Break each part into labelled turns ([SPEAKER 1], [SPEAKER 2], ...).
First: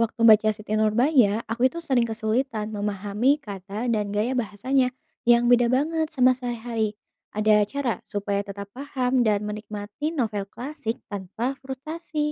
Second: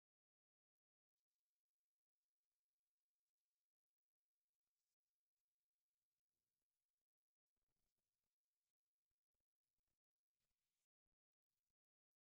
[SPEAKER 1] Waktu baca Siti Nurbaya, aku itu sering kesulitan memahami kata dan gaya bahasanya yang beda banget sama sehari-hari. Ada cara supaya tetap paham dan menikmati novel klasik tanpa frustasi.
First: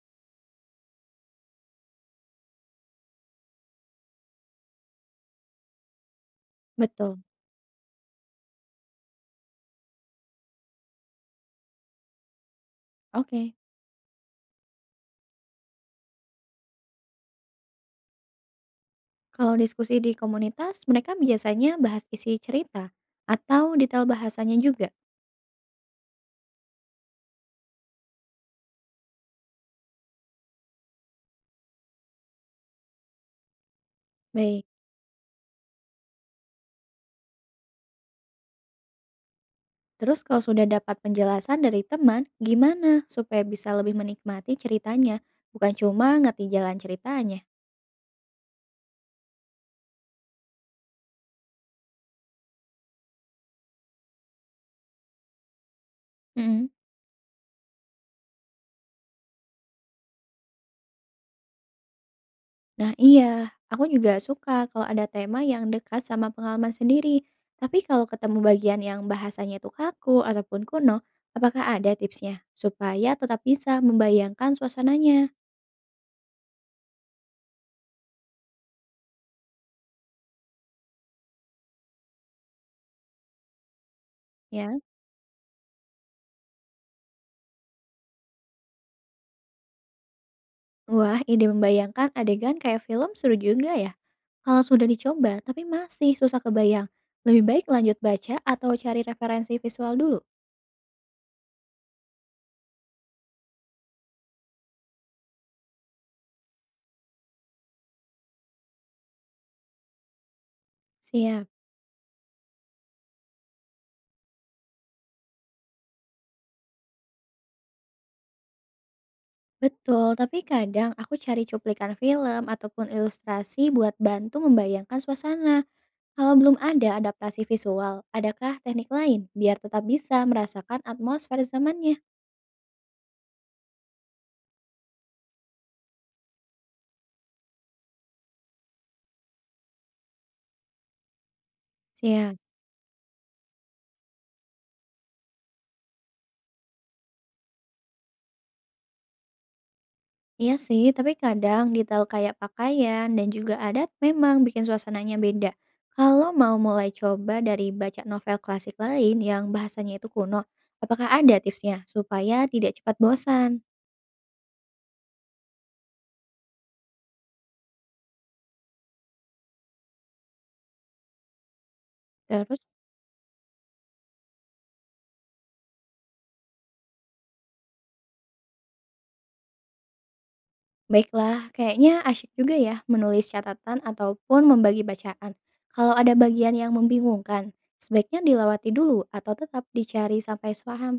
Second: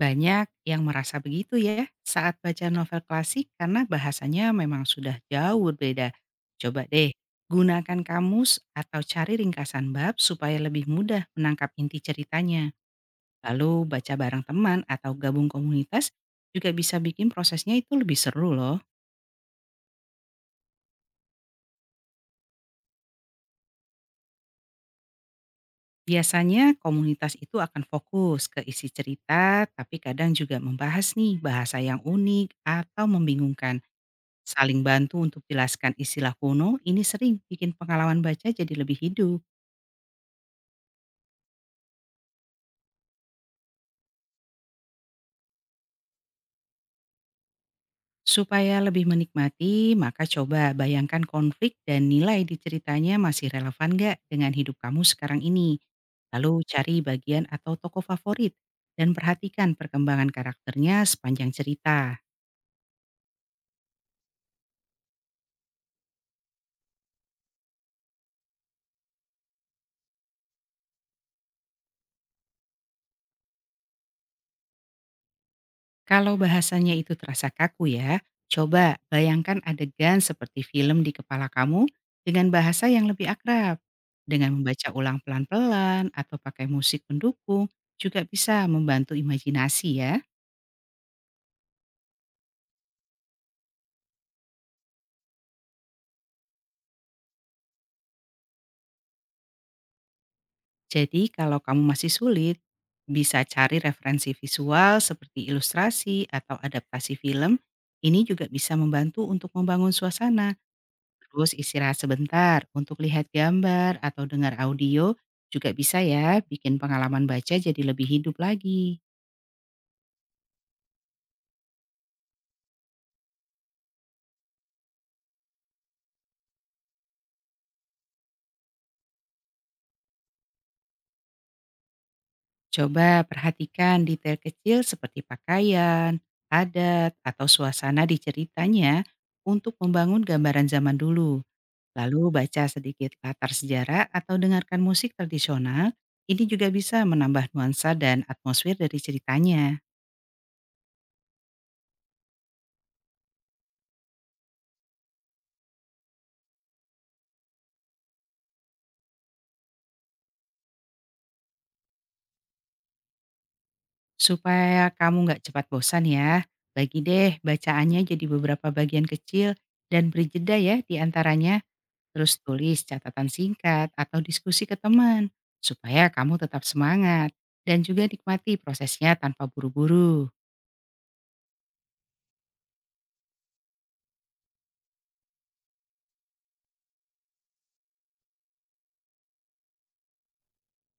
[SPEAKER 2] Banyak yang merasa begitu ya saat baca novel klasik karena bahasanya memang sudah jauh berbeda. Coba deh,
[SPEAKER 1] Betul.
[SPEAKER 2] gunakan kamus atau cari ringkasan bab supaya lebih mudah menangkap inti ceritanya.
[SPEAKER 1] Oke.
[SPEAKER 2] Lalu baca bareng teman atau gabung komunitas juga bisa bikin prosesnya itu lebih seru loh.
[SPEAKER 1] Kalau diskusi di komunitas, mereka biasanya bahas isi cerita atau detail bahasanya juga.
[SPEAKER 2] Biasanya komunitas itu akan fokus ke isi cerita, tapi kadang juga membahas nih bahasa yang unik atau membingungkan.
[SPEAKER 1] Baik.
[SPEAKER 2] Saling bantu untuk jelaskan istilah kuno ini sering bikin pengalaman baca jadi lebih hidup.
[SPEAKER 1] Terus kalau sudah dapat penjelasan dari teman, gimana supaya bisa lebih menikmati ceritanya, bukan cuma ngerti jalan ceritanya?
[SPEAKER 2] Supaya lebih menikmati, maka coba bayangkan konflik dan nilai di ceritanya masih relevan gak dengan hidup kamu sekarang ini. Lalu
[SPEAKER 1] Mm-mm.
[SPEAKER 2] cari bagian atau tokoh favorit dan perhatikan perkembangan karakternya sepanjang cerita.
[SPEAKER 1] Nah iya, aku juga suka kalau ada tema yang dekat sama pengalaman sendiri. Tapi kalau ketemu bagian yang bahasanya itu kaku ataupun kuno, apakah ada tipsnya supaya tetap bisa membayangkan suasananya?
[SPEAKER 2] Kalau bahasanya itu terasa kaku ya, coba bayangkan adegan seperti film di kepala kamu dengan bahasa yang lebih akrab. Dengan
[SPEAKER 1] Ya,
[SPEAKER 2] membaca ulang pelan-pelan atau pakai musik pendukung juga bisa membantu imajinasi ya.
[SPEAKER 1] wah ide membayangkan adegan kayak film seru juga ya. Kalau sudah dicoba tapi masih susah kebayang, lebih baik lanjut baca atau cari referensi visual dulu.
[SPEAKER 2] Jadi kalau kamu masih sulit, bisa cari referensi visual seperti ilustrasi atau adaptasi film. Ini juga bisa membantu untuk membangun suasana.
[SPEAKER 1] Siap.
[SPEAKER 2] Terus istirahat sebentar untuk lihat gambar atau dengar audio juga bisa ya bikin pengalaman baca jadi lebih hidup lagi.
[SPEAKER 1] Betul, tapi kadang aku cari cuplikan film ataupun ilustrasi buat bantu membayangkan suasana. Kalau belum ada adaptasi visual, adakah teknik lain biar tetap bisa merasakan atmosfer zamannya?
[SPEAKER 2] Coba perhatikan detail kecil seperti pakaian, adat, atau suasana di ceritanya untuk membangun gambaran zaman dulu. Lalu
[SPEAKER 1] Siap.
[SPEAKER 2] baca sedikit latar sejarah atau dengarkan musik tradisional, ini juga bisa menambah nuansa dan atmosfer dari ceritanya.
[SPEAKER 1] Iya sih, tapi kadang detail kayak pakaian dan juga adat memang bikin suasananya beda. Kalau mau mulai coba dari baca novel klasik lain yang bahasanya itu kuno, apakah ada tipsnya supaya tidak cepat bosan?
[SPEAKER 2] Supaya kamu nggak cepat bosan ya, bagi deh bacaannya jadi beberapa bagian kecil dan beri jeda ya di antaranya. Terus
[SPEAKER 1] Terus.
[SPEAKER 2] tulis catatan singkat atau diskusi ke teman, supaya kamu tetap semangat dan juga nikmati prosesnya tanpa buru-buru.
[SPEAKER 1] Baiklah, kayaknya asyik juga ya menulis catatan ataupun membagi bacaan. Kalau ada bagian yang membingungkan, sebaiknya dilewati dulu atau tetap dicari sampai sepaham.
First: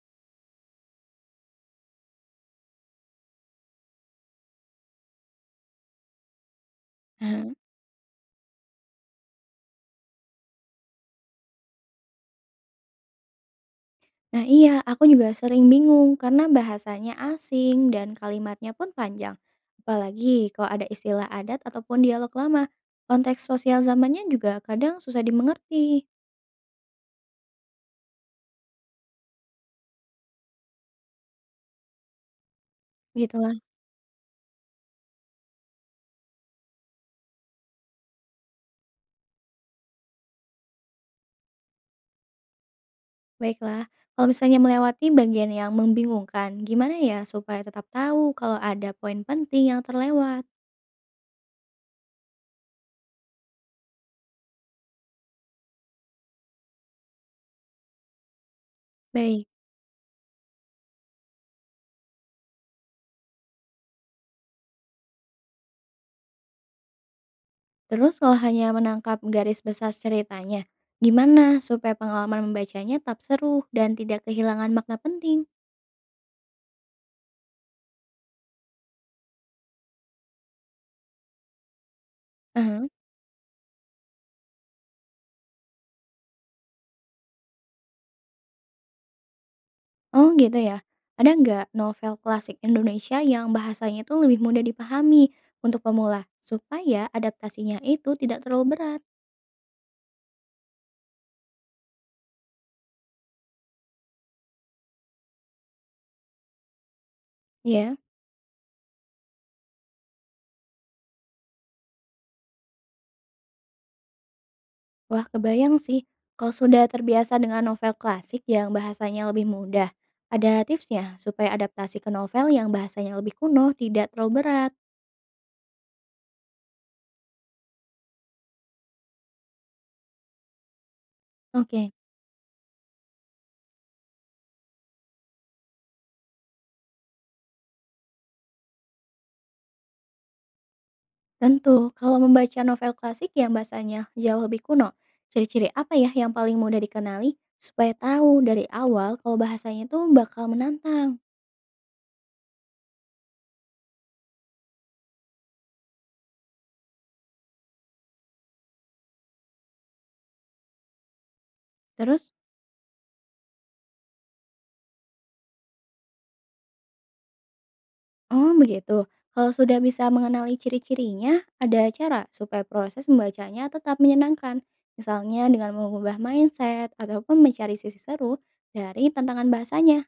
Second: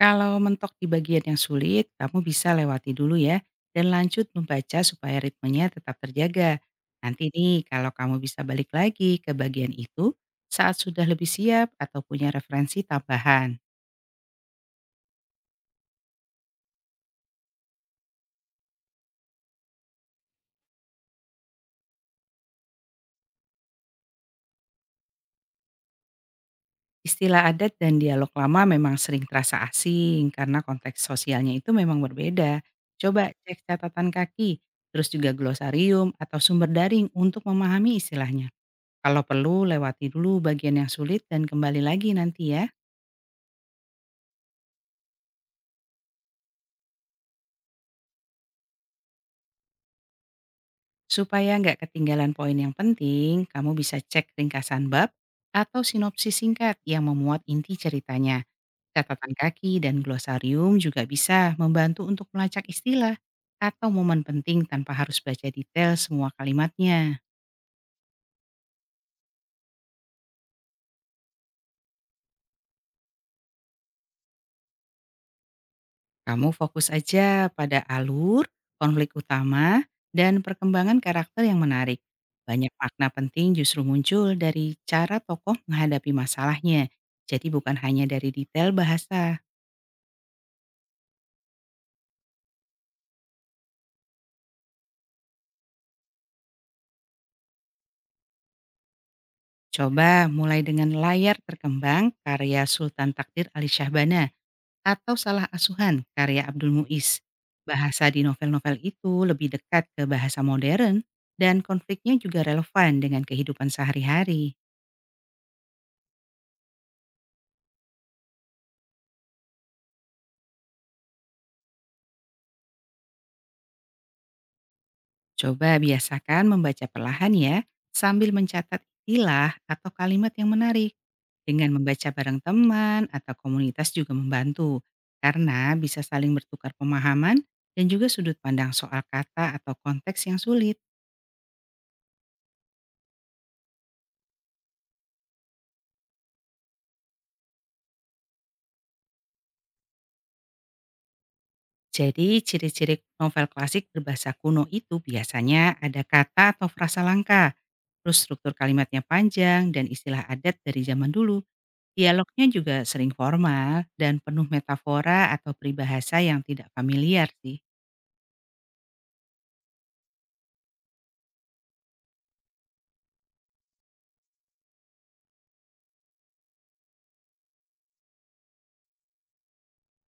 [SPEAKER 2] Kalau mentok di bagian yang sulit, kamu bisa lewati dulu ya dan lanjut membaca supaya ritmenya tetap terjaga. Nanti
[SPEAKER 1] Nah,
[SPEAKER 2] nih kalau kamu bisa balik lagi ke bagian itu saat sudah lebih siap atau punya referensi tambahan.
[SPEAKER 1] nah iya, aku juga sering bingung karena bahasanya asing dan kalimatnya pun panjang. Apalagi kalau ada istilah adat ataupun dialog lama, konteks sosial zamannya juga kadang susah dimengerti.
[SPEAKER 2] Istilah adat dan dialog lama memang sering terasa asing karena konteks sosialnya itu memang berbeda. Coba
[SPEAKER 1] Gitu.
[SPEAKER 2] cek catatan kaki, terus juga glosarium atau sumber daring untuk memahami istilahnya. Kalau perlu, lewati dulu bagian yang sulit dan kembali lagi nanti ya.
[SPEAKER 1] Baiklah, kalau misalnya melewati bagian yang membingungkan, gimana ya supaya tetap tahu kalau ada poin penting yang terlewat?
[SPEAKER 2] Supaya nggak ketinggalan poin yang penting, kamu bisa cek ringkasan bab atau sinopsis singkat yang memuat inti ceritanya. Catatan
[SPEAKER 1] Baik,
[SPEAKER 2] kaki dan glosarium juga bisa membantu untuk melacak istilah atau momen penting tanpa harus baca detail semua kalimatnya.
[SPEAKER 1] terus kalau hanya menangkap garis besar ceritanya, gimana supaya pengalaman membacanya tetap seru dan tidak kehilangan makna penting?
[SPEAKER 2] Kamu fokus aja pada alur, konflik utama, dan perkembangan karakter yang menarik. Banyak
[SPEAKER 1] Aha.
[SPEAKER 2] makna penting justru muncul dari cara tokoh menghadapi masalahnya. Jadi bukan hanya dari detail bahasa.
[SPEAKER 1] Oh gitu ya, ada nggak novel klasik Indonesia yang bahasanya itu lebih mudah dipahami untuk pemula, supaya adaptasinya itu tidak terlalu berat?
[SPEAKER 2] Coba mulai dengan layar terkembang karya Sultan Takdir Ali Syahbana. Atau Salah Asuhan karya Abdul Muiz.
[SPEAKER 1] Ya.
[SPEAKER 2] Bahasa di novel-novel itu lebih dekat ke bahasa modern dan konfliknya juga relevan dengan kehidupan sehari-hari.
[SPEAKER 1] Wah, kebayang sih. Kalau sudah terbiasa dengan novel klasik yang bahasanya lebih mudah, ada tipsnya supaya adaptasi ke novel yang bahasanya lebih kuno tidak terlalu berat.
[SPEAKER 2] Coba biasakan membaca perlahan ya, sambil mencatat istilah atau kalimat yang menarik. Dengan
[SPEAKER 1] Oke,
[SPEAKER 2] membaca bareng teman atau komunitas juga membantu, karena bisa saling bertukar pemahaman dan juga sudut pandang soal kata atau konteks yang sulit.
[SPEAKER 1] tentu kalau membaca novel klasik yang bahasanya jauh lebih kuno, ciri-ciri apa ya yang paling mudah dikenali supaya tahu dari awal kalau bahasanya itu bakal menantang.
[SPEAKER 2] Jadi, ciri-ciri novel klasik berbahasa kuno itu biasanya ada kata atau frasa langka, terus struktur kalimatnya panjang dan istilah adat dari zaman dulu.
[SPEAKER 1] Terus.
[SPEAKER 2] Dialognya juga sering formal dan penuh metafora atau peribahasa yang tidak familiar sih.
[SPEAKER 1] Oh, begitu. Kalau sudah bisa mengenali ciri-cirinya, ada cara supaya proses membacanya tetap menyenangkan. Misalnya dengan mengubah mindset ataupun mencari sisi seru dari tantangan bahasanya.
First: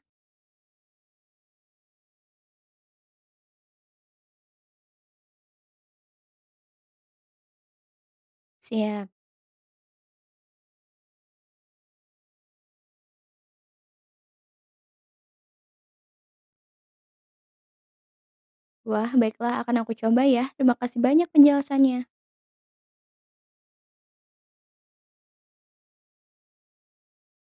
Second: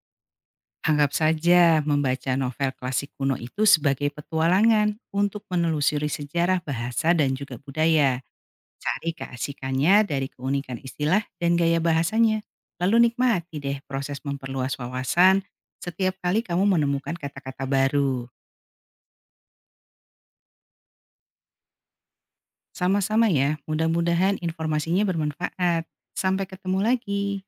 [SPEAKER 2] Anggap saja membaca novel klasik kuno itu sebagai petualangan untuk menelusuri sejarah bahasa dan juga budaya.
[SPEAKER 1] Siap.
[SPEAKER 2] Cari keasikannya dari keunikan istilah dan gaya bahasanya. Lalu nikmati deh proses memperluas wawasan setiap kali kamu menemukan kata-kata baru.
[SPEAKER 1] Wah, baiklah akan aku coba ya. Terima kasih banyak penjelasannya.
[SPEAKER 2] Sama-sama ya, mudah-mudahan informasinya bermanfaat. Sampai ketemu lagi.